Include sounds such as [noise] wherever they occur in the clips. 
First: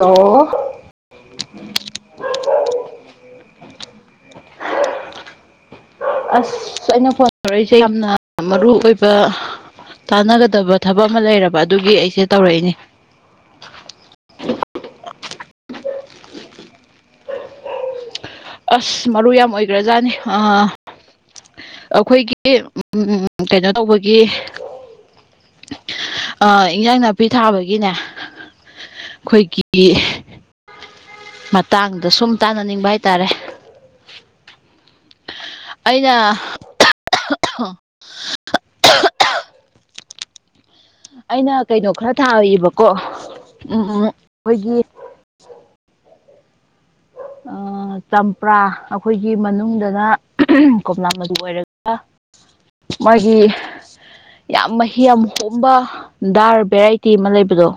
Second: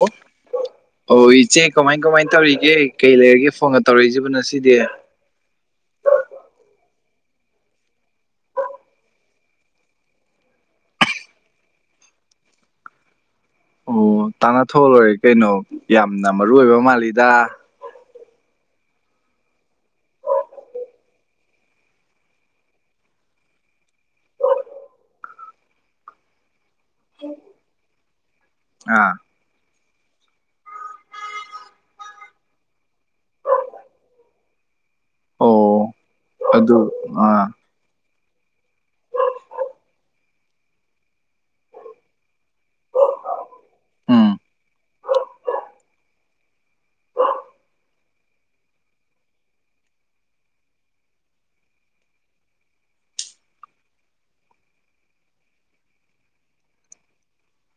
ꯑꯣ ꯑꯣ ꯏꯆꯦ ꯀꯃꯥꯏ ꯀꯃꯥꯏ ꯇꯧꯔꯤꯒꯦ ꯀꯩ ꯂꯩꯔꯒꯦ ꯐꯣꯟꯒ ꯇꯧꯔꯛꯏꯁꯤꯕꫭ‌ ꯉꯁꯤꯗꯤ ꯑꯁ ꯑꯩꯅ ꯐꯣꯟ ꯇꯧꯔꯛꯏꯁꯦ ꯌꯥꯝꯅ ꯃꯔꯨ ꯑꯣꯏꯕ ꯇꯥꯟꯅꯒꯗꯕ ꯊꯕꯛ ꯑꯃ ꯂꯩꯔꯕ ꯑꯗꯨꯒꯤ ꯑꯩꯁꯦ ꯇꯧꯔꯛꯏꯅꯦ ꯑꯣ ꯇꯥꯟꯅ ꯊꯣꯛꯂꯣꯏꯔꯦ ꯀꯩꯅꯣ ꯌꯥꯝꯅ ꯃꯔꯨ ꯑꯣꯏꯕ ꯃꯥꯜꯂꯤꯗ ꯑꯁ ꯃꯔꯨ ꯌꯥꯝ ꯑꯣꯏꯒꯔꯖꯥꯠꯅꯤ ꯑꯥ ꯑꯩꯈꯣꯏꯒꯤ ꯎꯝ ꯀꯩꯅꯣ ꯇꯧꯕꯒꯤ ꯑ ꯏꯟꯖꯥꯡ ꯅꯥꯄꯤ ꯊꯥꯕꯒꯤꯅꯦ ꯑꯥ ꯑꯩꯈꯣꯏꯒꯤ ꯃꯇꯥꯡꯗ ꯁꯨꯝ ꯇꯥꯟꯅꯅꯤꯡꯕ ꯍꯥꯏꯇꯥꯔꯦ ꯑꯣ ꯑꯩꯅ ꯑꯗꯨ ꯑꯥ ꯑꯩꯅ ꯀꯩꯅꯣ ꯈꯔ ꯊꯥꯔꯤꯕꯀꯣ ꯎꯝ ꯎꯝ ꯑꯩꯈꯣꯏꯒꯤ ꯑ ꯆꯝꯄ꯭ꯔꯥ ꯑꯩꯈꯣꯏꯒꯤ ꯃꯅꯨꯡꯗꯅ ꯀꯣꯝꯂꯥ ꯃꯆꯨ ꯑꯣꯏꯔꯒ ꯃꯣꯏꯒꯤ ꯌꯥꯝ ꯃꯍꯤ ꯌꯥꯝ ꯍꯣꯝꯕ ꯗꯥꯔ ꯚꯦꯔꯥꯏꯇꯤ ꯑꯃ ꯂꯩꯕꯗꯣ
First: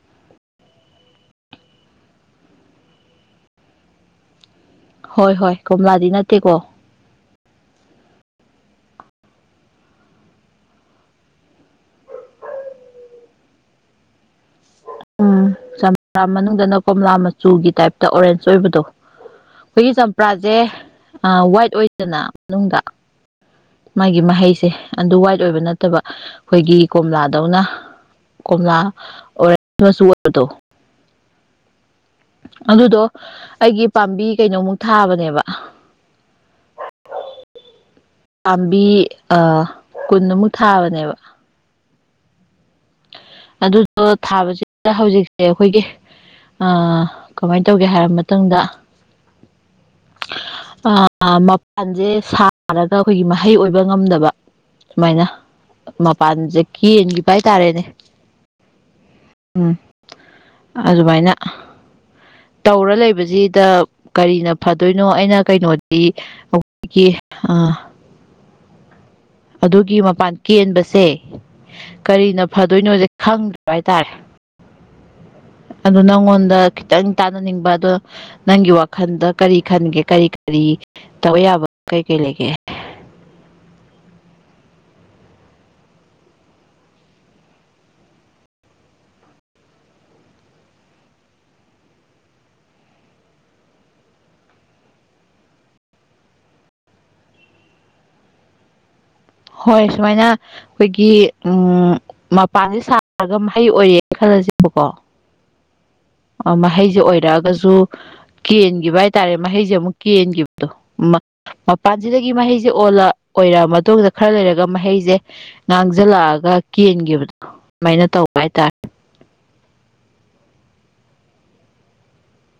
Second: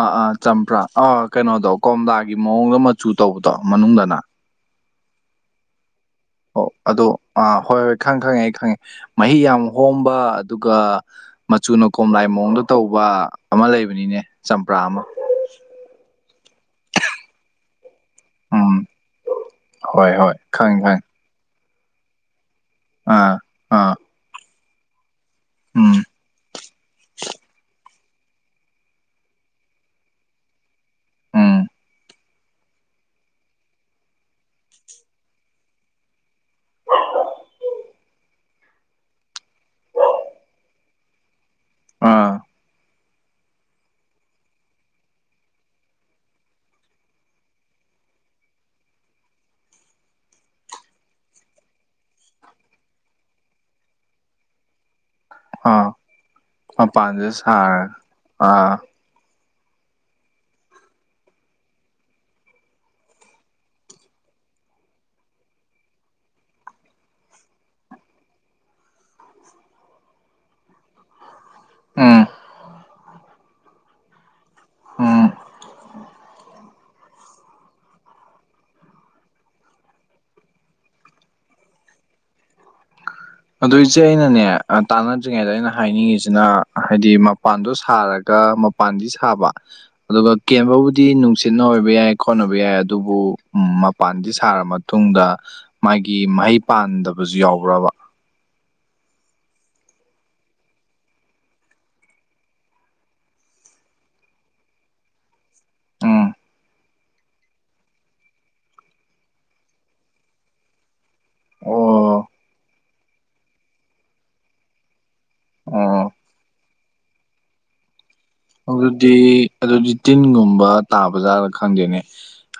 ꯑꯥ ꯑꯥ ꯆꯝꯄ꯭ꯔꯥ ꯑꯥ ꯀꯩꯅꯣꯗꯣ ꯀꯣꯝꯂꯥꯒꯤ ꯃꯑꯣꯡꯗ ꯃꯆꯨ ꯇꯧꯕꯗꯣ ꯃꯅꯨꯡꯗꯅ ꯍꯣꯏ ꯍꯣꯏ ꯀꯣꯝꯂꯥꯗꯤ ꯅꯠ ꯑꯣ ꯑꯗꯣ ꯑꯥ ꯍꯣꯏ ꯍꯣꯏ ꯈꯪ ꯈꯪꯉꯦ ꯑꯩ ꯈꯪꯉꯦ ꯃꯍꯤ ꯌꯥꯝ ꯍꯣꯝꯕ ꯑꯗꯨꯒ ꯃꯆꯨꯅ ꯀꯣꯝꯂꯥꯏ ꯃꯑꯣꯡꯗ ꯇꯧꯕ ꯑꯃ ꯂꯩꯕꯅꯤꯅꯦ ꯆꯝꯄ꯭ꯔꯥ ꯑꯃ ꯎꯝ ꯆꯝꯄ꯭ꯔꯥ ꯃꯅꯨꯡꯗꯅ ꯀꯣꯝꯂꯥ ꯃꯆꯨꯒꯤ ꯇꯥꯏꯞ ꯗ ꯑꯣꯔꯦꯟꯁ ꯑꯣꯏꯕꯗꯣ ꯎꯝ ꯑꯩꯈꯣꯏꯒꯤ ꯍꯣꯏ ꯍꯣꯏ ꯆꯝꯄꯔꯥꯖꯦ ꯈꯪꯉꯦ ꯈꯪꯉꯦ ꯋꯥꯏꯠ ꯑꯣꯏꯗꯅ ꯃꯅꯨꯡꯗ ꯑꯥ ꯑꯥ ꯃꯥꯒꯤ ꯃꯍꯩꯁꯦ ꯑꯗꯨ ꯋꯥꯏꯠ ꯑꯣꯏꯕ ꯎꯝ ꯅꯠꯇꯕ ꯑꯩꯈꯣꯏꯒꯤ ꯀꯣꯝꯂꯥꯗꯧꯅ ꯀꯣꯝꯂꯥ ꯑꯣꯔꯦꯟꯁ ꯃꯆꯨ ꯑꯣꯏꯕꯗꯣ ꯎꯝ ꯑꯗꯨꯗꯣ ꯑꯩꯒꯤ ꯄꯥꯝꯕꯤ ꯀꯩꯅꯣꯃꯨꯛ ꯊꯥꯕꯅꯦꯕ ꯄꯥꯝꯕꯤ ꯑ ꯀꯨꯟꯃꯨꯛ ꯊꯥꯕꯅꯦꯕ ꯑꯥ ꯑꯗꯨꯗꯣ ꯊꯥꯕꯁꯤꯗ ꯍꯧꯖꯤꯛꯁꯦ ꯑꯩꯈꯣꯏꯒꯤ ꯑ ꯀꯃꯥꯏ ꯇꯧꯒꯦ ꯍꯥꯏꯔꯕ ꯃꯇꯨꯡꯗ ꯑꯥ ꯃꯄꯥꯟꯚꯦ ꯁꯥꯔꯒ ꯑꯩꯈꯣꯏꯒꯤ ꯃꯍꯩ ꯑꯣꯏꯕ ꯉꯝꯗꯕ ꯁꯨꯃꯥꯏꯅ ꯑꯥ ꯃꯄꯥꯟꯖꯦ ꯃꯄꯥꯟꯁꯦ ꯀꯦꯟꯈꯤꯕ ꯍꯥꯏꯇꯥꯔꯦꯅꯦ ꯁꯥꯔꯒ ꯑꯥ ꯎꯝ ꯑꯗꯨꯃꯥꯏꯅ ꯇꯧꯔ ꯂꯩꯕꯖꯤꯗ ꯀꯔꯤꯅ ꯐꯗꯣꯏꯅꯣ ꯑꯩꯅ ꯀꯩꯅꯣꯗꯤ ꯑꯣ ꯑ [unintelligible] ꯑꯗꯨꯒꯤ ꯃꯄꯥꯟ ꯀꯦꯟꯕꯁꯦ ꯎꯝ ꯀꯔꯤꯅ ꯐ ꯗꯣꯏꯅꯣꯖꯦ ꯈꯪꯗ꯭ꯔꯕ ꯍꯥꯏꯇꯥꯔꯦ ꯎꯝ ꯑꯗꫭ ꯅꯪꯉꯣꯟꯗ ꯈꯤꯇꯪ ꯇꯥꯅꯅꯤꯡꯕ ꯑꯗꯣ ꯅꯪꯒꯤ ꯋꯥꯈꯜꯗ ꯀꯔꯤ ꯈꯟꯒꯦ ꯀꯔꯤ ꯀꯔꯤ ꯇꯧꯕ ꯌꯥꯕ ꯀꯩ ꯀꯩ ꯂꯩꯒꯦ ꯑꯗꯨꯏꯆꯦ ꯑꯩꯅꯅꯦ ꯇꯥꯟꯅꯗ꯭ꯔꯤꯉꯩꯗ ꯑꯩꯅ ꯍꯥꯏꯅꯤꯡꯉꯤꯁꯤꯅ ꯍꯥꯏꯗꯤ ꯃꯄꯥꯟꯗꯣ ꯁꯥꯔꯒ ꯃꯄꯥꯟꯗꯤ ꯁꯥꯕ ꯑꯗꯨꯒ ꯀꯦꯟꯕꯕꯨꯗꯤ ꯅꯨꯡꯁꯤꯠꯅ ꯑꯣꯏꯕ ꯌꯥꯏ ꯈꯣꯠꯅꯕ ꯌꯥꯏ ꯑꯗꯨꯕꯨ ꯃꯄꯥꯟꯗꯤ ꯁꯥꯔꯝꯃ ꯃꯇꯨꯡꯗ ꯃꯥꯒꯤ ꯃꯍꯩ ꯄꯥꯟꯗꯕꯖꯨ ꯌꯥꯎꯕ꯭ꯔꯕ ꯍꯣꯏ ꯁꯨꯃꯥꯏꯅ ꯑꯩꯈꯣꯏꯒꯤ ꯎꯝ ꯃꯄꯥꯟꯖꯦ ꯁꯥꯔꯒ ꯃꯍꯩ ꯑꯣꯏꯔꯦꯅ ꯈꯜꯂꯖꯦꯕꯀꯣ ꯎꯝ ꯑ ꯃꯍꯩꯖꯦ ꯑꯣꯏꯔꯛꯑꯒꯖꯨ ꯀꯦꯟꯒꯤꯕ ꯍꯥꯏꯇꯥꯔꯦ ꯃꯍꯩꯁꯦ ꯑꯃꯨꯛ ꯀꯦꯟꯒꯤꯕꯗꯣ ꯑꯣ ꯃꯄꯥꯟꯁꯤꯗꯒꯤ ꯃꯍꯩꯁꯦ ꯑꯣꯜꯂ ꯑꯣꯏꯔꯛꯑ ꯃꯇꯨꯡꯗ ꯈꯔ ꯂꯩꯔꯒ ꯃꯍꯩꯁꯦ ꯑꯣ ꯉꯥꯡꯁꯤꯜꯂꯛꯑꯒ ꯀꯦꯟꯈꯤꯕꯗꯣ ꯑꯗꯨꯃꯥꯏꯅ ꯇꯧꯕ ꯍꯥꯏꯇꯥꯔꯦ ꯗꯤ ꯑꯗꯨꯗꯤ ꯇꯤꯟꯒꯨꯝꯕ ꯇꯥꯕꯖꯥꯠꯔ ꯈꯪꯗꯦꯅꯦ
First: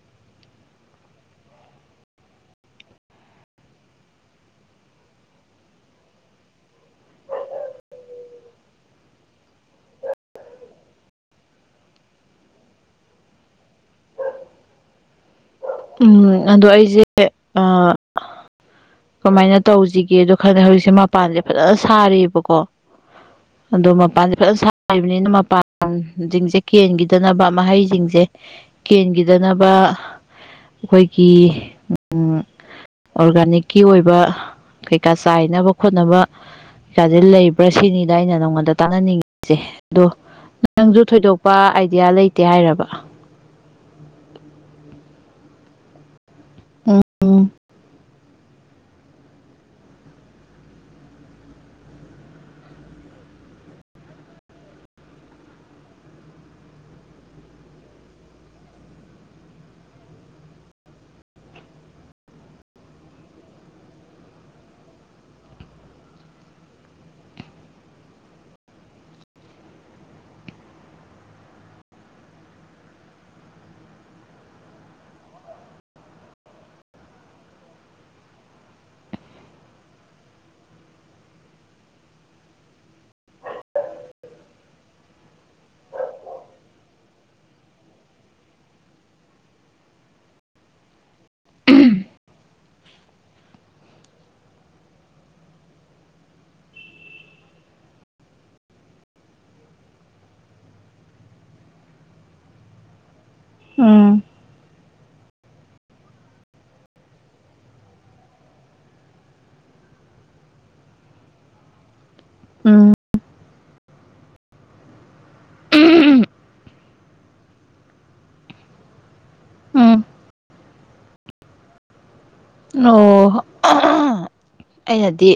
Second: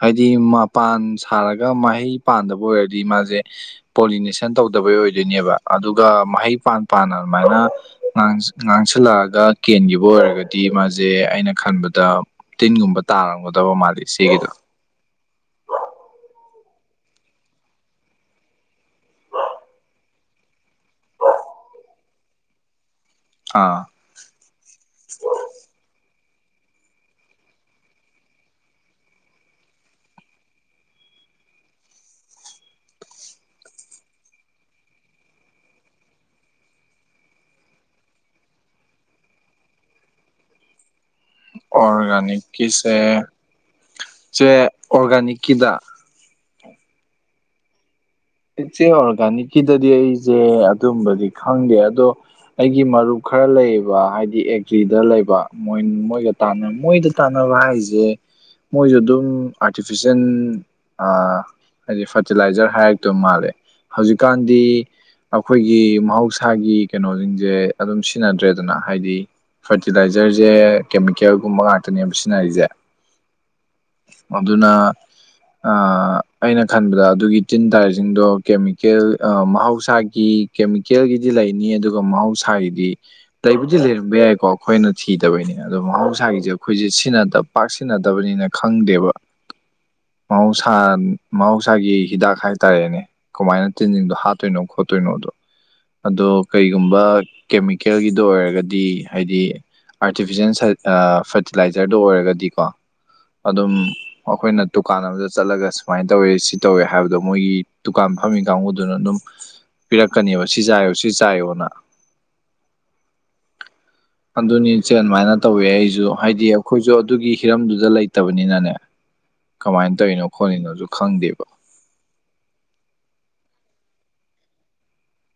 ꯍꯥꯏꯗꯤ ꯃꯄꯥꯟ ꯁꯥꯔꯒ ꯃꯍꯩ ꯄꯥꯟꯗꯕ ꯑꯣꯏꯔꯗꯤ ꯃꯥꯁꯦ ꯄꯣꯂꯤꯅꯦꯁꯟ ꯇꯧꯗꯕꯩ ꯑꯣꯏꯗꯣꯏꯅꯦꯕ ꯑꯗꯨꯒ ꯃꯍꯩ ꯄꯥꯟ ꯄꯥꯟꯅ ꯑꯗꯨꯃꯥꯏꯅ ꯉꯥꯡꯁꯜꯂꯛꯑꯒ ꯀꯦꯟꯈꯤꯕ ꯑꯣꯏꯔꯒꯗꯤ ꯗꯤ ꯃꯥꯁꯦ ꯑꯩꯅ ꯈꯟꯕꯗ ꯇꯤꯟꯒꯨꯝꯕ ꯇꯥꯔꯝꯒꯗꯕ ꯃꯥꯜꯜꯂꯤꯦ ꯁꯤꯒꯤꯗꯣ ꯎꯝ ꯑꯗꯣ ꯑꯩꯁꯦ ꯑ ꯀꯃꯥꯏꯅ ꯇꯧꯁꯤꯒꯦ ꯑꯗꯣ ꯈꯪꯉꯦ ꯍꯧꯖꯤꯛꯁꯦ ꯃꯄꯥꯟꯁꯦ ꯐꯖꯅ ꯁꯥꯔꯤꯑꯕꯀꯣ ꯑꯥ ꯑꯗꯣ ꯃꯄꯥꯟ ꯍꯥꯏꯕꯅꯤꯅ ꯃꯄꯥꯟꯁꯤꯡꯁꯦ ꯀꯦꯟꯈꯤꯗꯅꯕ ꯃꯍꯩꯁꯤꯡꯁꯦ ꯀꯦꯟꯈꯤꯗꯅꯕ ꯑꯩꯈꯣꯏꯒꯤ ꯎꯝ ꯑꯣꯔꯒꯥꯅꯤꯛꯀꯤ ꯑꯣꯏꯕ ꯀꯩꯀꯥ ꯆꯥꯏꯅꯕ ꯈꯣꯠꯅꯕ ꯀꯩꯀꯥꯁꯦ ꯂꯩꯕ꯭ꯔꯥ ꯁꯤꯅꯤꯗ ꯑꯩꯅ ꯅꯪꯉꯣꯟꯗ ꯇꯥꯟꯅꯅꯤꯡꯉꯤꯁꯦ ꯑꯗꯣ ꯅꯪꯁꯨ ꯊꯣꯏꯗꯣꯛ ꯄ ꯑꯥꯏꯗꯤꯌꯥ ꯂꯩꯇꯦ ꯍꯥꯏꯔꯕ ꯑꯣꯔꯒꯥꯅꯤꯛꯀꯤꯁꯦ ꯆꯦ ꯑꯣꯔꯒꯅꯤꯛ ꯀꯤ ꯀꯗ ꯎꯝ ꯏꯆꯦ ꯑꯣꯔꯒꯥꯅꯤꯛꯀꯤꯗꯗꯤ ꯑꯩꯁꯦ ꯑꯗꯨꯝꯕꯗꯤ ꯈꯪꯗꯦ ꯑꯗꯣ ꯑꯩꯒꯤ ꯃꯔꯨꯞ ꯈꯔ ꯂꯩꯕ ꯍꯥꯏꯗꯤ ꯑꯦꯒ꯭ꯔꯤꯗ ꯂꯩꯕ ꯃꯣꯏ ꯃꯣꯏꯒ ꯃꯣꯏꯗ ꯇꯥꯟꯅꯕ ꯍꯥꯏꯁꯦ ꯃꯣꯏꯁꯨ ꯑꯗꯨꯝ ꯑꯥꯔꯇꯤꯐꯤꯁꯦꯜ ꯍꯥꯏꯗꯤ ꯐꯔꯇꯤꯂꯥꯏꯖꯔ ꯍꯥꯏꯔ ꯇ ꯃꯥꯜꯂꯦ ꯍꯧꯖꯤꯛꯀꯥꯟꯗꯤ ꯑꯩꯈꯣꯏꯒꯤ ꯃꯍꯧꯁꯥꯒꯤ ꯀꯩꯅꯣꯁꯤꯡꯁꯦ ꯑꯗꯨꯝ ꯁꯤꯟꯅꯗ꯭ꯔꯦꯗꯅ ꯍꯥꯏꯗꯤ ꯐꯔꯇꯤꯂꯥꯏꯖꯔꯁꯦ ꯀꯦꯃꯤꯀꯦꯜꯒꯨꯝꯕ ꯉꯥꯛꯇꯅꯦꯕ ꯁꯤꯖꯤꯅꯔꯤꯁꯦ ꯑꯗꯨꯅ ꯑꯩꯅ ꯈꯟꯕꯗ ꯑꯗꯨꯒꯤ ꯇꯤꯟ ꯇꯥꯔꯤꯦ ꯁꯤꯡꯗꯣ ꯀꯦꯃꯤꯀꯦꯜ ꯃꯍꯧꯁꯥꯒꯤ ꯀꯦꯃꯤꯀꯦꯜꯒꯤꯗꯤ ꯂꯩꯅꯤ ꯑꯗꯨꯒ ꯃꯍꯧꯁꯥꯒꯤꯗꯤ ꯂꯩꯕꯨꯗꯤ ꯂꯩꯔꯝꯕ ꯌꯥꯏꯀꯣ ꯑꯩꯈꯣꯏꯅ ꯊꯤꯗꯕꯩꯅꯤ ꯑꯗꯣ ꯃꯍꯧꯁꯥꯒꯤꯁꯦ ꯑꯩꯈꯣꯏꯁꯦ ꯁꯤꯖꯤꯟꯅꯗꯕ ꯄꯥꯛꯁꯤꯟꯅꯗꯕꯅꯤꯅ ꯈꯪꯗꯦꯕ [inaudible] ꯃꯍꯧꯁꯥ ꯃꯍꯧꯁꯥꯒꯤ ꯍꯤꯗꯥꯛ ꯍꯥꯏ ꯇꯔꯦꯅꯦ ꯀꯃꯥꯏꯅ ꯇꯤꯟꯖꯤꯡꯗꯣ ꯍꯥꯠꯇꯣꯏꯅꯣ ꯈꯣꯠꯇꯣꯏꯅꯣ ꯑꯗꯣ ꯑꯗꯣ ꯀꯔꯤꯒꯨꯝꯕ ꯀꯦꯃꯤꯀꯦꯜꯒꯤꯗꯣ ꯑꯣꯏꯔꯒꯗꯤ ꯍꯥꯏꯗꯤ ꯑꯥꯔꯇꯤꯐꯤꯁꯦꯜ ꯐꯔꯇꯤꯂꯥꯏꯖꯔꯗꯨ ꯑꯣꯏꯔꯒꯗꯤꯀꯣ ꯑꯗꯨꯝ ꯎꯝ ꯑꯩꯈꯣꯏꯅ ꯗꯨꯀꯥꯟ ꯑꯃꯗ ꯆꯠꯂꯒ ꯁꯨꯃꯥꯏꯅ ꯇꯧꯋꯤ ꯁꯤ ꯇꯧꯋꯦ ꯍꯥꯏꯕꯗꯣ ꯃꯣꯏꯒꯤ ꯗꯨꯀꯥꯟ ꯐꯝꯃꯤ ꯀꯥꯡꯕꯨꯗꯨꯅ ꯑꯗꯨꯝ ꯄꯤꯔꯛꯀꯅꯦꯕ ꯁꯤ ꯆꯥꯏꯌꯣ ꯁꯤ ꯆꯥꯏꯌꯣꯅ ꯎꯝ ꯑꯗꯨꯅꯤ ꯏꯆꯜ ꯑꯗꯨꯃꯥꯏꯅ ꯇꯧꯋꯦ ꯑꯩꯁꯨ ꯍꯥꯏꯗꯤ ꯑꯩꯈꯣꯏꯁꯨ ꯑꯗꯨꯒꯤ ꯍꯤꯔꯝꯗꯨꯗ ꯂꯩꯇꯕꯅꯤꯅꯅꯦ ꯀꯃꯥꯏꯅ ꯎꯝ ꯇꯧꯔꯤꯅꯣ ꯈꯣꯠꯂꯤꯅꯣꯁꯨ ꯈꯪꯗꯦꯕ ꯑꯣ ꯑꯩꯅꯗꯤ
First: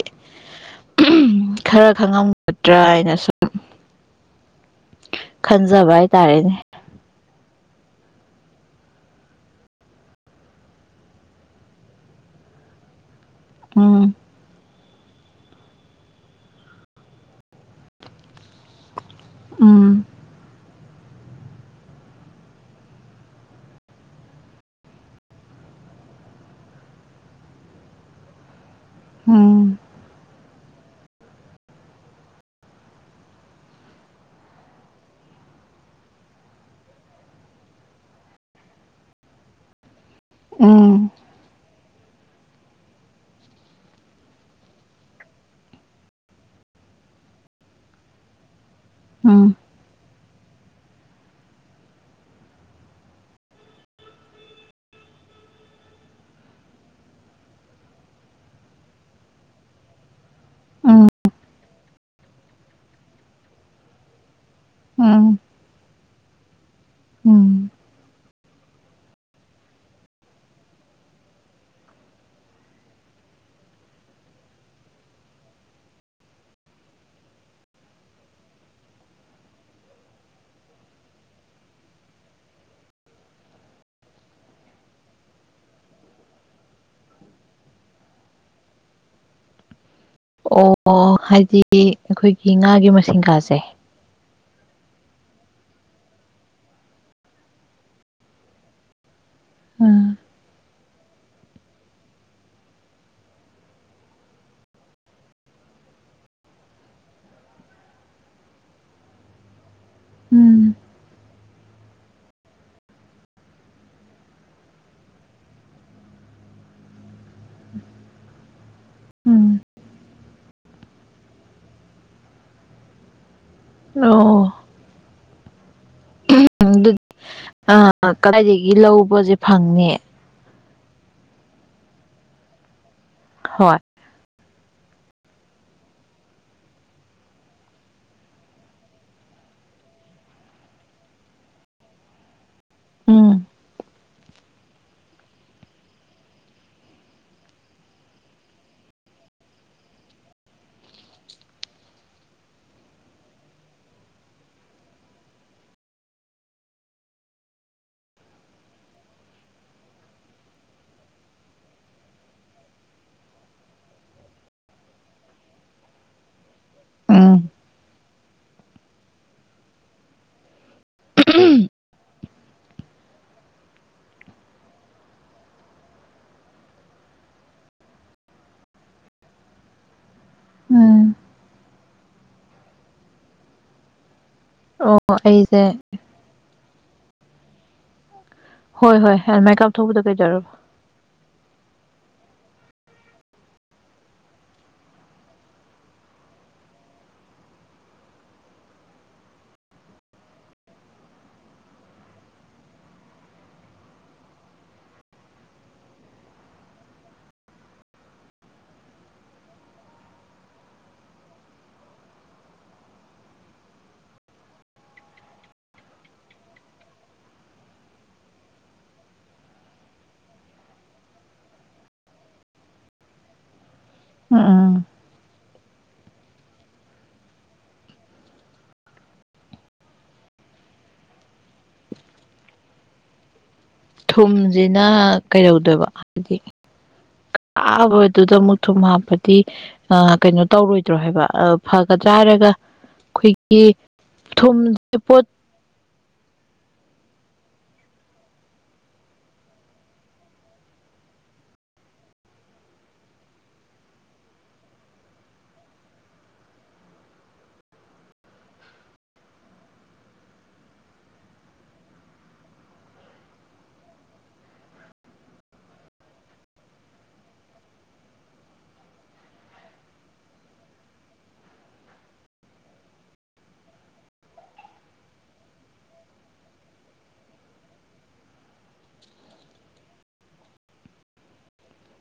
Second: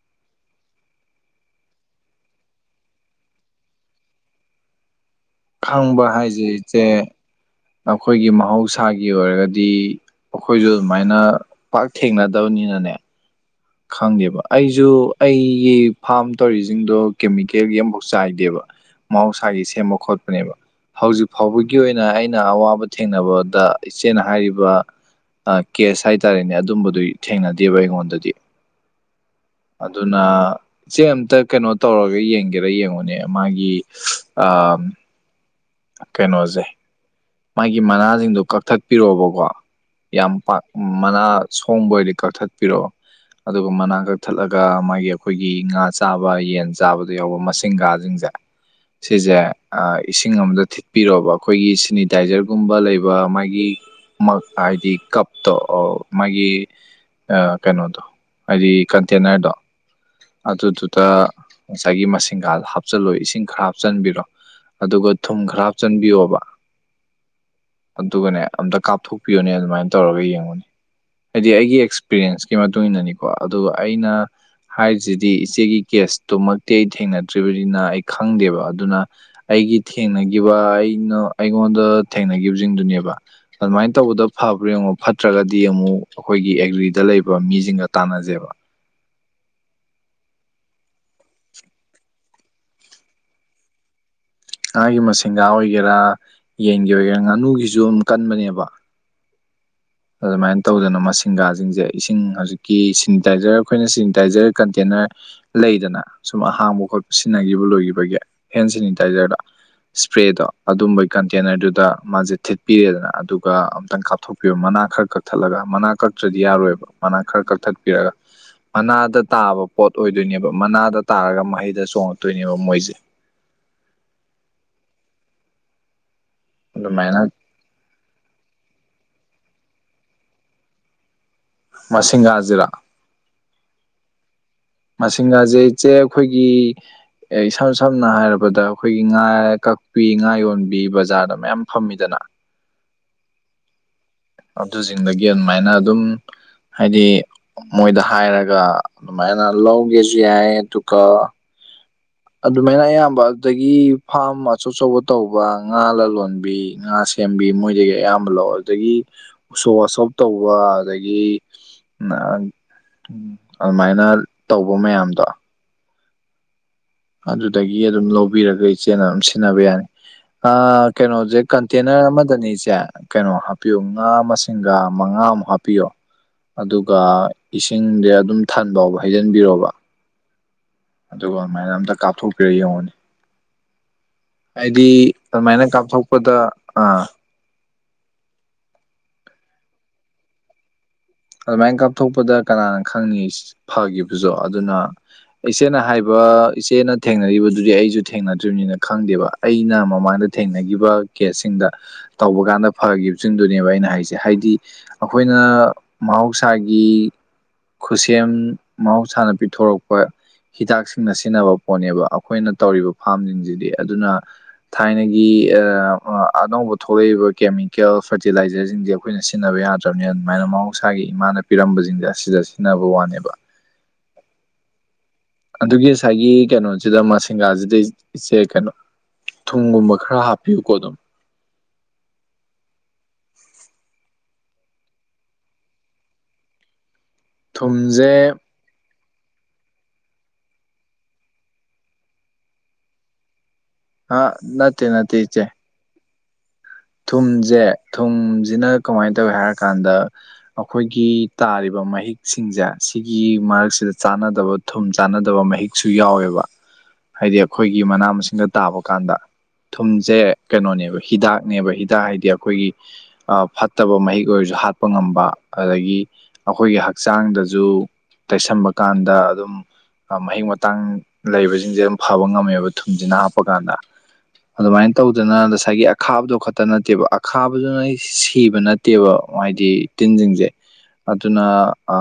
ꯈꯔ ꯈꯪꯉꯝꯒꯗ꯭ꯔꯥ ꯍꯥꯏꯅꯁꯨꯨꯝ ꯈꯪꯕ ꯍꯥꯏꯁ ꯏꯆꯦ ꯑꯩꯈꯣꯏꯒꯤ ꯃꯍꯧꯁꯥꯒꯤ ꯑꯣꯏꯔꯒꯗꯤ ꯑꯩꯈꯣꯏꯁꯨ ꯑꯗꯨꯃꯥꯏꯅ ꯄꯥꯛ ꯊꯦꯡꯅꯗꯕꯅꯤꯅꯅꯦ ꯎꯝ ꯈꯪꯗꯦꯕ ꯑꯩꯁꯨ ꯖꯨ ꯑꯩꯒꯤ ꯐꯥꯔꯝ ꯇꯧꯔꯤꯁꯤꯡꯗꯣ ꯀꯦꯃꯤꯀꯦꯜꯒꯤ ꯑꯃꯐꯥꯎ ꯆꯥꯏꯗꯦꯕ ꯃꯍꯧꯁꯥꯒꯤ ꯁꯦꯝꯕ ꯎꯝ ꯈꯣꯠꯄꯅꯦꯕ ꯍꯧꯖꯤꯛ ꯐꯥꯎꯕꯒꯤ ꯑꯣꯏꯅ ꯑꯩꯅ ꯑꯋꯥꯕ ꯊꯦꯡꯅꯕꯗ ꯏꯆꯦꯅ ꯍꯥꯏꯔꯤꯕ ꯀꯦꯁ ꯍꯥꯏꯇꯥꯔꯦꯅꯦ ꯑꯗꯨꯝꯕꯗꯨ ꯊꯦꯡꯅꯗꯦꯕ ꯑꯩꯉꯣꯟꯗꯗꯤ ꯎꯝ ꯑꯗꯨꯅ ꯏꯆꯦ ꯑꯃꯇ ꯀꯩꯅꯣ ꯇꯧꯔꯒ ꯌꯦꯡꯒꯦꯔ ꯌꯦꯡꯉꯨꯅꯦ ꯃꯥꯒꯤ ꯑ ꯀꯩꯅꯣꯁꯦ ꯃꯥꯒꯤ ꯃꯅꯥꯁꯤꯡꯗꯨꯣ ꯀꯛꯊꯠꯄꯤꯔꯛꯑꯣꯕꯀꯣ ꯌꯥꯝ ꯄꯥꯛ ꯎꯝ ꯃꯅꯥ ꯁꯣꯡꯕ ꯑꯣꯏꯔꯗꯤ ꯀꯛꯊꯠꯄꯤꯔꯣ ꯑꯗꯨꯒ ꯃꯅꯥꯛ ꯀꯛꯊꯠꯂꯒ ꯃꯥꯒꯤ ꯑꯩꯈꯣꯏꯒꯤ ꯉꯥ ꯆꯥꯕ ꯌꯦꯟ ꯆꯥꯕꯗ ꯌꯥꯎꯕ ꯃꯁꯤꯡꯒꯥꯥꯁꯤꯡꯁꯦ [inaudible] ꯁꯤꯁꯦ ꯏꯁꯤꯡ ꯑꯗ ꯊꯤꯠꯄꯤꯔꯣꯕ ꯑꯩꯈꯣꯏꯒꯤ ꯁꯦꯅꯤꯇꯥꯏꯖꯔꯒꯨꯝꯕ ꯂꯩꯕ ꯃꯥꯒꯤ ꯑꯗꯤ ꯀꯞꯇ ꯃꯥꯒꯤ ꯀꯩꯅꯣꯗꯣ ꯍꯥꯏꯗꯤ ꯀꯟꯇꯦꯅꯔꯗꯣ ꯎꯝ ꯑꯗꯨꯗꯨꯗ ꯉꯁꯥꯏꯒꯤ ꯃꯁꯤꯡꯒ ꯍꯥꯞꯆꯜꯂꯣꯏ ꯏꯁꯤꯡ ꯈꯔ ꯍꯥꯞꯆꯤꯟꯕꯤꯔꯣ ꯑꯗꯨꯒ ꯎꯝ ꯊꯨꯝ ꯈꯔ ꯍꯥꯞꯆꯟꯕꯤꯌꯣꯕ ꯎꯝ ꯑꯗꯨꯒꯅꯦ ꯑꯝꯇ ꯀꯥꯞꯊꯣꯛꯄꯤꯌꯨꯅꯦ ꯑꯗꯨꯃꯥꯏꯅ ꯇꯧꯔꯒ ꯌꯦꯡꯉꯨꯅꯦ ꯍꯥꯏꯗꯤ ꯑꯩꯒꯤ ꯑꯦꯛꯁꯄꯤꯔꯦꯟꯁꯀꯤ ꯃꯇꯨꯡ ꯏꯟꯅꯅꯤꯀꯣ ꯑꯗꯨꯒ ꯑꯩꯅ ꯍꯥꯏꯔꯤꯁꯤꯗꯤ ꯏꯆꯦꯒꯤ ꯀꯦꯁꯇꯨꯃꯛꯇꯤ ꯑꯩ ꯊꯦꯡꯅꯗ꯭ꯔꯤꯕꯅꯤꯅ ꯑꯩ ꯈꯪꯗꯦꯕ ꯑꯗꯨꯅ ꯑꯩꯒꯤ ꯊꯦꯡꯅꯈꯤꯕ ꯑꯩꯅ ꯑꯩꯉꯣꯟꯗ ꯊꯦꯡꯅꯈꯤꯕꯁꯤꯡꯗꯨꯅꯦꯕ ꯑꯗꯨꯃꯥꯏꯅ ꯇꯧꯕꯗ ꯐꯕ꯭ꯔꯥ ꯌꯦꯡꯉꯣ ꯐꯠꯇ꯭ꯔꯒꯗꯤ ꯑꯃꯨꯛ ꯑꯩꯈꯣꯏꯒꯤ ꯑꯦꯒ꯭ꯔꯤꯗ ꯂꯩꯕ ꯃꯤꯁꯤꯡꯒ ꯇꯥꯟꯅꯖꯦꯕ ꯑꯣ ꯍꯥꯏꯗꯤ ꯑꯩꯈꯣꯏꯒꯤ ꯉꯥꯒꯤ ꯃꯁꯤꯡꯒꯥꯁꯦ ꯉꯥꯒꯤ ꯃꯁꯤꯡꯦꯟꯒꯥ ꯑꯣꯏꯒꯦꯔꯥ ꯌꯦꯟꯒꯤ ꯑꯣꯏꯒꯦꯔꯥ ꯉꯥꯅꯨꯒꯤꯁꯨ ꯑꯗꯨꯝ ꯀꯟꯕꯅꯦꯕ ꯎꯝ ꯑꯗꯨꯃꯥꯏꯅ ꯇꯧꯗꯅ ꯃꯁꯤꯡꯒꯥꯁꯤꯡꯁꯦ ꯏꯁꯤꯡ ꯍꯧꯖꯤꯛꯀꯤ ꯁꯦꯅꯤꯇꯥꯏꯖꯔ ꯑꯩꯈꯣꯏꯅ ꯁꯦꯅꯤꯇꯥꯏꯖꯔ ꯀꯟꯇꯦꯅꯔ ꯂꯩꯗꯅ ꯁꯨꯝ ꯑꯍꯥꯡꯕ ꯈꯣꯠꯄ ꯁꯤꯟꯅꯈꯤꯕ ꯂꯣꯏꯈꯤꯕꯒꯤ ꯍꯦꯟ ꯁꯦꯅꯤꯇꯥꯏꯖꯔꯗ ꯏꯁꯄ꯭ꯔꯦꯗꯣ ꯎꯝ ꯑꯗꯨꯝꯕꯒꯤ ꯀꯟꯇꯦꯅꯔꯗꯨꯗ ꯃꯥꯁꯦ ꯊꯤꯠꯄꯤꯔꯦꯗꯅ ꯑꯗꯨꯒ ꯑꯝꯇꯪ ꯀꯥꯞꯊꯣꯛꯄꯤꯌꯣ ꯃꯥꯅꯥ ꯈꯔ ꯀꯛꯊꯠꯂꯒ ꯃꯅꯥ ꯀꯛꯇ꯭ꯔꯗꯤ ꯌꯥꯔꯣꯏꯕ ꯃꯅꯥ ꯈꯔ ꯀꯛꯊꯠꯄꯤꯔꯒ ꯃꯅꯥꯗ ꯎꯝ ꯇꯥꯕ ꯄꯣꯠ ꯑꯣꯏꯗꯣꯏꯅꯦꯕ ꯃꯅꯥꯗ ꯇꯥꯔꯒ ꯃꯍꯩꯗ ꯆꯣꯡꯉꯛꯇꯣꯏꯅꯦꯕ ꯃꯣꯏꯁꯦ ꯑꯣ ꯑꯗꯨ ꯃꯥꯏꯅꯥ ꯑ ꯀꯗꯥꯏꯗꯒꯤ ꯂꯧꯕꯁꯦ ꯐꯪꯅꯤ ꯃꯁꯤꯡꯒꯥꯖꯤꯔꯥ ꯍꯣꯏ ꯃꯁꯤꯡꯅꯁꯦ ꯏꯆꯦ ꯑꯩꯈꯣꯏꯒꯤ ꯑꯦ ꯏꯁꯝ ꯁꯝꯅ ꯍꯥꯏꯔꯕꯗ ꯑꯩꯈꯣꯏꯒꯤ ꯉꯥ ꯀꯛꯄꯤ ꯉꯥ ꯌꯣꯟꯕꯤ ꯕꯖꯥꯔꯗ ꯃꯌꯥꯝ ꯐꯝꯃꯤꯗꯅ ꯎꯝ ꯑꯗꯨꯁꯤꯡꯗꯒꯤ ꯑꯗꯨꯃꯥꯏꯅ ꯑꯗꯨꯝ ꯍꯥꯏꯗꯤ ꯃꯣꯏꯗ ꯍꯥꯏꯔꯒ ꯑꯗꯨꯃꯥꯏꯅ ꯂꯧꯒꯦꯁꯨ ꯌꯥꯏ ꯑꯗꯨꯒ ꯑꯗꯨꯃꯥꯏꯅ ꯑꯌꯥꯝꯕ ꯑꯗꯨꯗꯒꯤ ꯐꯥꯝ ꯑꯆꯧ ꯑꯆꯧꯕ ꯇꯧꯕ ꯉꯥ ꯂꯂꯣꯟꯕꯤ ꯉꯥꯁꯤꯡ ꯁꯦꯝꯕꯤ ꯃꯣꯏꯗꯒꯤ ꯑꯌꯥꯝꯕ ꯂꯧ ꯑꯗꯨꯗꯒꯤ ꯎꯁꯣ ꯋꯥꯁꯣꯞ ꯇꯧꯕ ꯑꯗꯒꯤ ꯑꯗꯨꯃꯥꯏꯅ ꯇꯧꯕ ꯃꯌꯥꯝꯗꯣ ꯎꯝ ꯑꯗꯨꯗꯒꯤ ꯑꯗꯨꯝ ꯂꯧꯕꯤꯔꯒ ꯏꯆꯦꯅ ꯑꯗꯨꯝ ꯁꯤꯖꯤꯟꯅꯕ ꯌꯥꯅꯤ ꯑ ꯀꯩꯅꯣꯁꯦ ꯀꯟꯇꯦꯅꯔ ꯑꯃꯗꯅꯦ ꯏꯆꯦ ꯀꯩꯅꯣ ꯍꯥꯞꯄꯤꯌꯣ ꯉꯥ ꯃꯁꯤꯡꯒ ꯃꯉꯥꯃꯨꯛ ꯍꯥꯞꯄꯤꯌꯣ ꯑꯗꯨꯒ ꯏꯁꯤꯡꯗꯤ ꯑꯗꯨꯝ ꯊꯟꯕꯥꯎꯕ ꯍꯩꯖꯤꯟꯕꯤꯔꯣꯕ ꯎꯝ ꯑꯗꯨꯒ ꯑꯗꯨꯃꯥꯏꯅ ꯑꯝꯇ ꯀꯥꯞꯊꯣꯛꯄꯤꯔꯒ ꯌꯦꯡꯉꯨꯅꯤ ꯍꯥꯏꯗꯤ ꯑꯣ ꯑꯩꯁꯦ ꯑꯗꯨꯃꯥꯏꯅ ꯀꯥꯞꯊꯣꯛꯄꯗ ꯑꯥ ꯍꯣꯏ ꯍꯣꯏ ꯑꯗꯨꯃꯥꯏ ꯀꯞꯊꯣꯛꯄꯗ ꯀꯩꯗꯧꯔꯕ ꯑꯗꯨꯃꯥꯏꯅ ꯀꯥꯞꯊꯣꯛꯄꯗ ꯀꯅꯥꯅ ꯈꯪꯅꯤ ꯐꯈꯤꯕꯁꯨ ꯑꯗꯨꯅ ꯏꯆꯦꯅ ꯍꯥꯏꯕ ꯏꯆꯦꯅ ꯊꯦꯡꯅꯔꯤꯕꯗꯨꯗꯤ ꯑꯩꯁꯨ ꯊꯦꯡꯅꯗ꯭ꯔꯤꯕꯅꯤꯅ ꯈꯪꯗꯦꯕ ꯑꯩꯅ ꯃꯃꯥꯡꯗ ꯊꯦꯡꯅꯈꯤꯕ ꯀꯦꯁꯁꯤꯡꯗ ꯇꯧꯕ ꯀꯥꯟꯗ ꯐꯈꯤꯕꯁꯤꯡꯗꯨꯅꯦꯕ ꯑꯩꯅ ꯍꯥꯏꯁꯦ ꯍꯥꯏꯗꯤ ꯑꯩꯈꯣꯏꯅ ꯃꯍꯧꯁꯥꯒꯤ ꯈꯨꯠꯁꯦꯝ ꯃꯍꯧꯁꯥꯅ ꯄꯤꯊꯣꯔꯛꯄ ꯍꯤꯗꯥꯛꯁꯤꯡꯅ ꯁꯤꯖꯤꯟꯅꯕ ꯄꯣꯠꯅꯦꯕ ꯑꯩꯈꯣꯏꯅ ꯇꯧꯔꯤꯕ ꯐꯥꯔꯝꯁꯤꯡꯁꯤꯗꯤ ꯑꯗꯨꯅ ꯊꯥꯏꯅꯒꯤ ꯑ ꯑꯥ ꯑꯅꯧꯕ ꯊꯣꯛꯂꯛꯏꯕ ꯀꯦꯃꯤꯀꯦꯜ ꯐꯔꯇꯤꯂꯥꯏꯖꯔꯁꯤꯡꯖꯦ ꯑꯩꯈꯣꯏꯅ ꯁꯤꯖꯤꯟꯅꯕ ꯌꯥꯗ꯭ꯔꯕꯅꯤꯅ ꯑꯗꯨꯃꯥꯏꯅ ꯃꯍꯧꯁꯥꯒꯤ ꯏꯃꯥꯅ ꯄꯤꯔꯝꯕꯁꯤꯡꯁꯦ ꯑꯁꯤꯗ ꯁꯤꯖꯤꯟꯅꯕ ꯋꯥꯅꯦꯕ ꯎꯝ ꯎꯝ ꯑꯗꯨꯒꯤ ꯑꯁꯥꯏꯒꯤ ꯀꯩꯅꯣꯁꯤꯗ ꯃꯁꯤꯡꯒꯥꯁꯤꯗꯩ ꯏꯆꯦ ꯀꯩꯅꯣ ꯊꯨꯝꯒꯨꯝꯕ ꯈꯔ ꯍꯥꯞꯄꯤꯌꯨꯀꯣ ꯑꯗꯨꯝ ꯊꯨꯝꯁꯤꯅ ꯀꯩꯗꯧꯗꯣꯏꯕ ꯍꯥꯏꯗꯤ ꯀꯥꯕꯗꯨꯗ ꯊꯨꯝꯁꯦ ꯑꯃꯨꯛ ꯊꯨꯝ ꯍꯥꯞꯄꯗꯤ ꯑ ꯀꯩꯅꯣ ꯇꯧꯔꯣꯏꯗ꯭ꯔꯣ ꯍꯥꯏꯕ ꯑ ꯐꯒꯗꯔꯥ ꯍꯥꯏꯔꯒ ꯈꯣꯏꯒꯤ ꯑ ꯅꯇꯦ ꯅꯇꯦ ꯏꯆꯦ ꯊꯨꯝꯖꯦ ꯊꯨꯝꯖꯤꯅ ꯀꯃꯥꯏꯅ ꯇꯧꯏ ꯍꯥꯏꯔꯀꯥꯟꯗ ꯑꯩꯈꯣꯏꯒꯤ ꯇꯥꯔꯤꯕ ꯃꯍꯤꯛꯁꯤꯡꯁꯦ ꯁꯤꯒꯤ ꯃꯔꯛꯁꯤꯗ ꯆꯥꯟꯅꯗꯕ ꯊꯨꯝ ꯆꯥꯟꯅꯗꯕ ꯃꯍꯤꯛꯁꯨ ꯌꯥꯎꯋꯦꯕ ꯍꯥꯏꯗꯤ ꯑꯩꯈꯣꯏꯒꯤ ꯃꯅꯥ ꯃꯁꯤꯡꯗ ꯇꯥꯕ ꯀꯥꯟꯗ ꯊꯨꯝꯖꯦ ꯀꯩꯅꯣꯅꯦꯕ ꯍꯤꯗꯥꯛ ꯅꯦꯕ ꯍꯤꯗꯥꯛ ꯍꯥꯏꯗꯤ ꯑꯩꯈꯣꯏꯒꯤ ꯑ ꯐꯠꯇꯕ ꯃꯍꯤꯛ ꯑꯣꯏꯔꯁꯨ ꯍꯥꯠꯄ ꯉꯝꯕ ꯑꯗꯒꯤ ꯑꯈꯣꯏꯒꯤ ꯍꯛꯆꯥꯡꯗꯁꯨ ꯇꯩꯁꯟꯕ ꯀꯥꯟꯗ ꯑꯗꯨꯝ ꯑ ꯃꯍꯤꯛ ꯃꯇꯥꯡ ꯂꯩꯕꯁꯤꯡꯁꯦ ꯑꯗꯨꯝ ꯐꯕ ꯉꯝꯃꯦꯕ ꯊꯨꯝꯁꯤꯅ ꯍꯥꯞꯄꯀꯥꯟꯗ ꯑꯗꯨꯃꯥꯏꯅ ꯇꯧꯗꯅ ꯉꯁꯥꯏꯒꯤ ꯑꯈꯥꯕꯗꯣ ꯈꯠꯇ ꯅꯠꯇꯦꯕ ꯑꯈꯥꯕꯗꯨ ꯅ ꯁꯤꯕ ꯅꯠꯇꯦꯕ ꯍꯥꯏꯗꯤ ꯇꯤꯟꯖꯤꯡꯖꯦ ꯑꯗꯨꯅ ꯑ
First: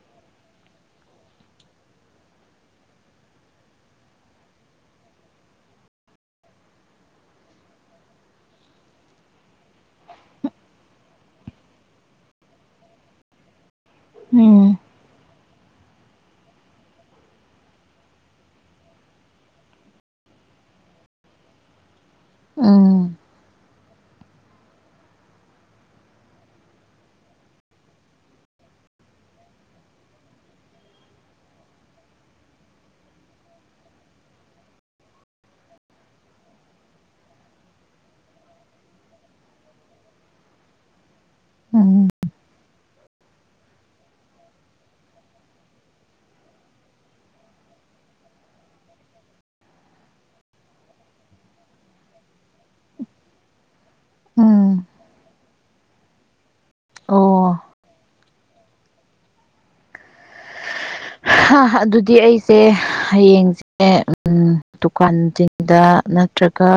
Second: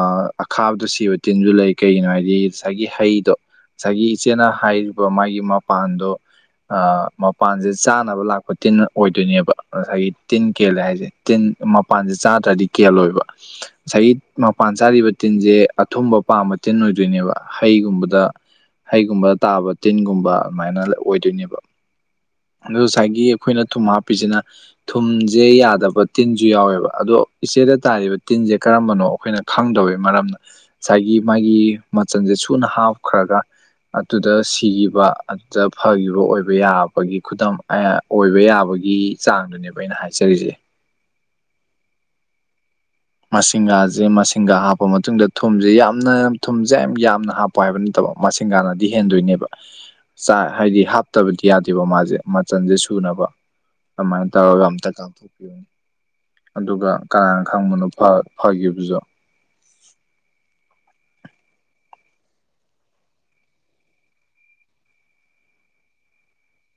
ꯑꯈꯥꯕꯗ ꯁꯤꯕ ꯇꯤꯟꯖꯨ ꯂꯩ ꯀꯩꯒꯤꯅꯣ ꯍꯥꯏꯗꯤ ꯉꯁꯥꯏꯒꯤ ꯍꯩꯗꯣ ꯉꯁꯥꯏꯒꯤ ꯏꯆꯦꯅ ꯍꯥꯏꯔꯤꯕ ꯃꯥꯒꯤ ꯃꯄꯥꯟꯗꯣ ꯑ ꯃꯄꯥꯟꯖꯦ ꯆꯥꯅꯕ ꯂꯥꯛꯄ ꯇꯤꯟ ꯑꯣꯏꯗꯣꯏꯅꯦꯕ ꯉꯁꯥꯏꯒꯤ ꯇꯤꯟ ꯀꯦꯜꯂꯦ ꯍꯥꯏꯖꯦ ꯇꯤꯟ ꯃꯄꯥꯟꯁꯦ ꯆꯥꯗ꯭ꯔꯗꯤ ꯀꯦꯜꯂꯣꯏꯕ ꯉꯁꯥꯏꯒꯤ ꯃꯄꯥꯟ ꯎꯝ ꯆꯥꯔꯤꯕ ꯇꯤꯟꯖꯦ ꯑꯊꯨꯝꯕ ꯄꯥꯝꯕ ꯇꯤꯟ ꯑꯣꯏꯗꯣꯏꯅꯦꯕ ꯍꯩꯒꯨꯝꯕꯗ ꯍꯩꯒꯨꯝꯕꯗ ꯇꯥꯕ ꯇꯤꯟꯒꯨꯝꯕ ꯑꯗꯨꯃꯥꯏꯅ ꯑꯣꯏꯗꯣꯏꯅꯦꯕ ꯑꯗꯨ ꯎꯝ ꯉꯁꯥꯏꯒꯤ ꯑꯩꯈꯣꯏꯅ ꯊꯨꯝ ꯍꯥꯞꯄꯤꯁꯤꯅ ꯊꯨꯝꯖꯦ ꯌꯥꯗꯕ ꯇꯤꯟꯖꯨ ꯌꯥꯎꯋꯦꯕ ꯑꯗꯣ ꯏꯆꯦꯗ ꯇꯥꯔꯤꯕ ꯇꯤꯟꯖꯦ ꯀꯔꯝꯕꯅꯣ ꯑꯩꯈꯣꯏꯅ ꯈꯪꯗꯕꯩ ꯃꯔꯝꯅ ꯉꯁꯥꯏꯒꯤ ꯃꯥꯒꯤ ꯃꯆꯜꯁꯦ ꯁꯨꯅ ꯍꯥꯞꯈ꯭ꯔꯒ ꯑꯗꯨꯗ ꯁꯤꯈꯤꯕ ꯑꯗꯨꯗ ꯐꯥꯈꯤꯕ ꯑꯣꯏꯕ ꯌꯥꯕꯒꯤ ꯈꯨꯗꯝ ꯑꯣꯏꯕ ꯌꯥꯕ ꯈꯣꯏꯒꯤ ꯆꯥꯡꯗꯨꯅꯦꯕ ꯑꯩꯅ ꯍꯥꯏꯖꯔꯤꯁꯦ ꯎꯝ ꯃꯁꯤꯡꯒꯥꯖꯦ ꯃꯁꯤꯡꯒꯥ ꯍꯥꯞꯄ ꯃꯇꯨꯡꯗ ꯊꯨꯝꯁꯦ ꯌꯥꯝꯅ ꯊꯨꯝꯁꯦ ꯌꯥꯝ ꯌꯥꯝꯅ ꯍꯥꯞꯄ ꯄꯥꯏꯕ ꯅꯠꯇꯕ ꯃꯁꯤꯡꯒꯥꯅꯗꯤ ꯍꯦꯟꯗꯣꯏꯅꯦꯕ ꯆꯥꯏ ꯍꯥꯏꯗꯤ ꯍꯥꯞꯇꯕꯗꯤ ꯌꯥꯗꯦꯕ ꯃꯥꯖꯦ ꯃꯆꯜꯁꯦ ꯁꯨꯅꯕ ꯑꯗꯨꯃꯥꯏꯅ ꯇꯧꯔꯒ ꯎꯝ ꯑꯝꯇ ꯇꯥꯟꯊꯣꯛꯄꯤꯌꯨꯅꯤ ꯑꯗꯨꯒ ꯑꯣ ꯀꯅꯥꯅ ꯈꯪꯕꯅꯣ ꯐꯥ ꯐꯥꯈꯤꯕꯖꯨ ꯍꯥ ꯑꯗꯨꯗꯤ ꯑꯩꯖꯦ ꯍꯌꯦꯡꯖꯦ ꯑꯦ ꯎꯝ ꯗꯨꯀꯥꯟꯁꯤꯡꯗ ꯅꯠꯇ꯭ꯔꯒ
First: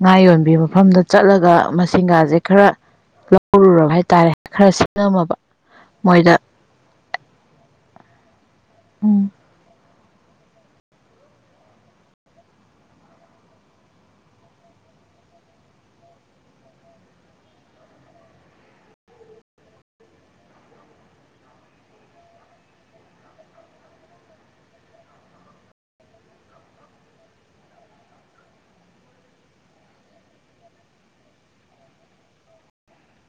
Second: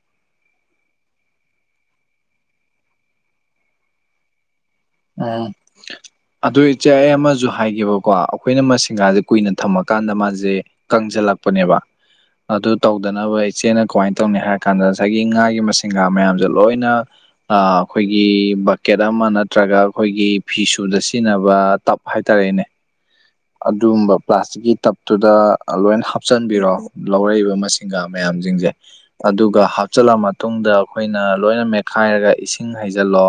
ꯉꯥ ꯌꯣꯟꯕꯤ ꯃꯐꯝꯗ ꯆꯠꯂꯒ ꯃꯁꯤꯡꯒꯥꯁꯦ ꯈꯔ ꯂꯧꯔꯨꯔꯕ ꯍꯥꯏꯇꯥꯔꯦ ꯈꯔꯁꯤꯡꯉꯝ ꯑ ꯑꯗꯨ ꯏꯆꯦ ꯑꯩ ꯑꯃꯁꯨ ꯍꯥꯏꯒꯦꯕꯀꯣ ꯑꯩꯈꯣꯏꯅ ꯎꯝ ꯃꯁꯤꯡꯒꯥꯁꯦ ꯀꯨꯏꯅ ꯊꯝꯃꯛ ꯀꯥꯟꯗ ꯃꯥꯁꯦ ꯀꯪꯖꯜꯂꯛꯄꯅꯦꯕ ꯑꯗꯨ ꯇꯧꯗꯅꯕ ꯏꯆꯦꯅ ꯀꯃꯥꯏꯅ ꯇꯧꯅꯤ ꯍꯥꯏꯔ ꯀꯥꯟꯗ ꯉꯁꯥꯏꯒꯤ ꯉꯥꯒꯤ ꯃꯁꯤꯡꯒꯥ ꯃꯌꯥꯝꯁꯦ ꯂꯣꯏꯅ ꯑ ꯑꯩꯈꯣꯏꯒꯤ ꯕꯥꯀꯦꯠ ꯑꯃ ꯅꯠ ꯅꯠꯇ꯭ꯔꯒ ꯑꯩꯈꯣꯏꯒꯤ ꯐꯤꯁꯨꯗ ꯁꯤꯖꯤꯟꯅꯕ ꯇꯞ ꯍꯥꯏꯇꯔꯦꯅꯦ ꯑꯗꯨꯒꯨꯝꯕ ꯄ꯭ꯂꯥꯁꯇꯤꯛꯀꯤ ꯇꯞꯇꯨꯗ ꯑ ꯂꯣꯏ ꯍꯥꯞꯆꯤꯟꯕꯤꯔꯣ ꯂꯧꯔꯛꯏꯕ ꯃꯁꯤꯡꯒꯥ ꯃꯌꯥꯝꯁꯤꯡꯁꯦ ꯑꯗꯨꯒ ꯍꯥꯞꯆꯤꯜꯂ ꯃꯇꯨꯡꯗ ꯑꯩꯈꯣꯏꯅ ꯂꯣꯏꯅ ꯃꯦꯠꯈꯥꯏꯔꯒ ꯏꯁꯤꯡ ꯍꯩꯖꯜꯂꯣ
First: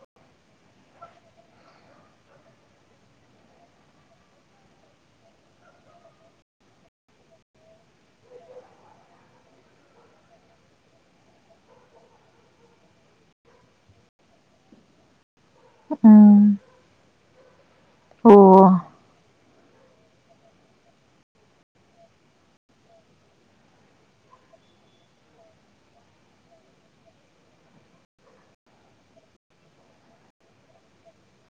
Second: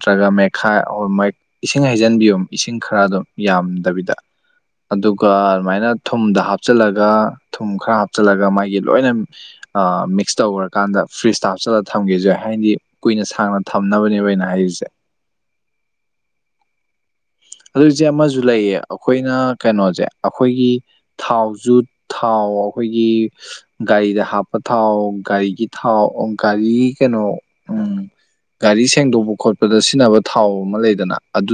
ꯅꯠꯇ꯭ꯔꯒ ꯃꯦꯈꯥ ꯑꯣ ꯃ ꯏꯁꯤꯡ ꯍꯩꯖꯤꯟꯕꯤꯌꯨ ꯏꯁꯤꯡ ꯈꯔ ꯑꯗꯨꯝ ꯌꯥꯝꯗꯕꯤꯗ ꯑꯗꯨꯒ ꯑꯗꯨꯃꯥꯏꯅ ꯊꯨꯝꯗ ꯍꯥꯞꯆꯜꯂꯒ ꯊꯨꯝ ꯈꯔ ꯍꯥꯞꯆꯤꯜꯂꯒ ꯃꯥꯒꯤ ꯂꯣꯏꯅ ꯑꯥ ꯃꯤꯛꯁ ꯇꯧꯈ꯭ꯔꯀꯥꯟꯗ ꯐ꯭ꯔꯤꯖꯇ ꯍꯥꯞꯆꯜꯂꯒ ꯊꯝꯒꯦꯖꯨ ꯌꯥꯏ ꯍꯥꯏꯗꯤ ꯀꯨꯏꯅ ꯁꯥꯡꯅ ꯊꯝꯅꯕꯅꯦꯕ ꯑꯩꯅ ꯍꯥꯏꯔꯤꯁꯦ ꯎꯝ ꯑꯗꯨꯏꯁꯦ ꯑꯃꯁꯨ ꯑꯣ ꯂꯩꯌꯦ ꯑꯩꯈꯣꯏꯅ ꯀꯩꯅꯣꯁꯦ ꯑꯩꯈꯣꯏꯒꯤ ꯊꯥꯎꯖꯨ ꯊꯥꯎ ꯑꯩꯈꯣꯏꯒꯤ ꯒꯥꯔꯤꯗ ꯍꯥꯞꯄ ꯊꯥꯎ ꯒꯥꯔꯤꯒꯤ ꯊꯥꯎ ꯒꯥꯔꯤ ꯀꯩꯅꯣ ꯎꯝ ꯒꯥꯔꯤ ꯁꯦꯡꯗꯣꯛꯄ ꯈꯣꯠꯄꯗ ꯁꯤꯖꯤꯟꯅꯕ ꯊꯥꯎ ꯑꯃ ꯂꯩꯗꯅ ꯑꯗꯨ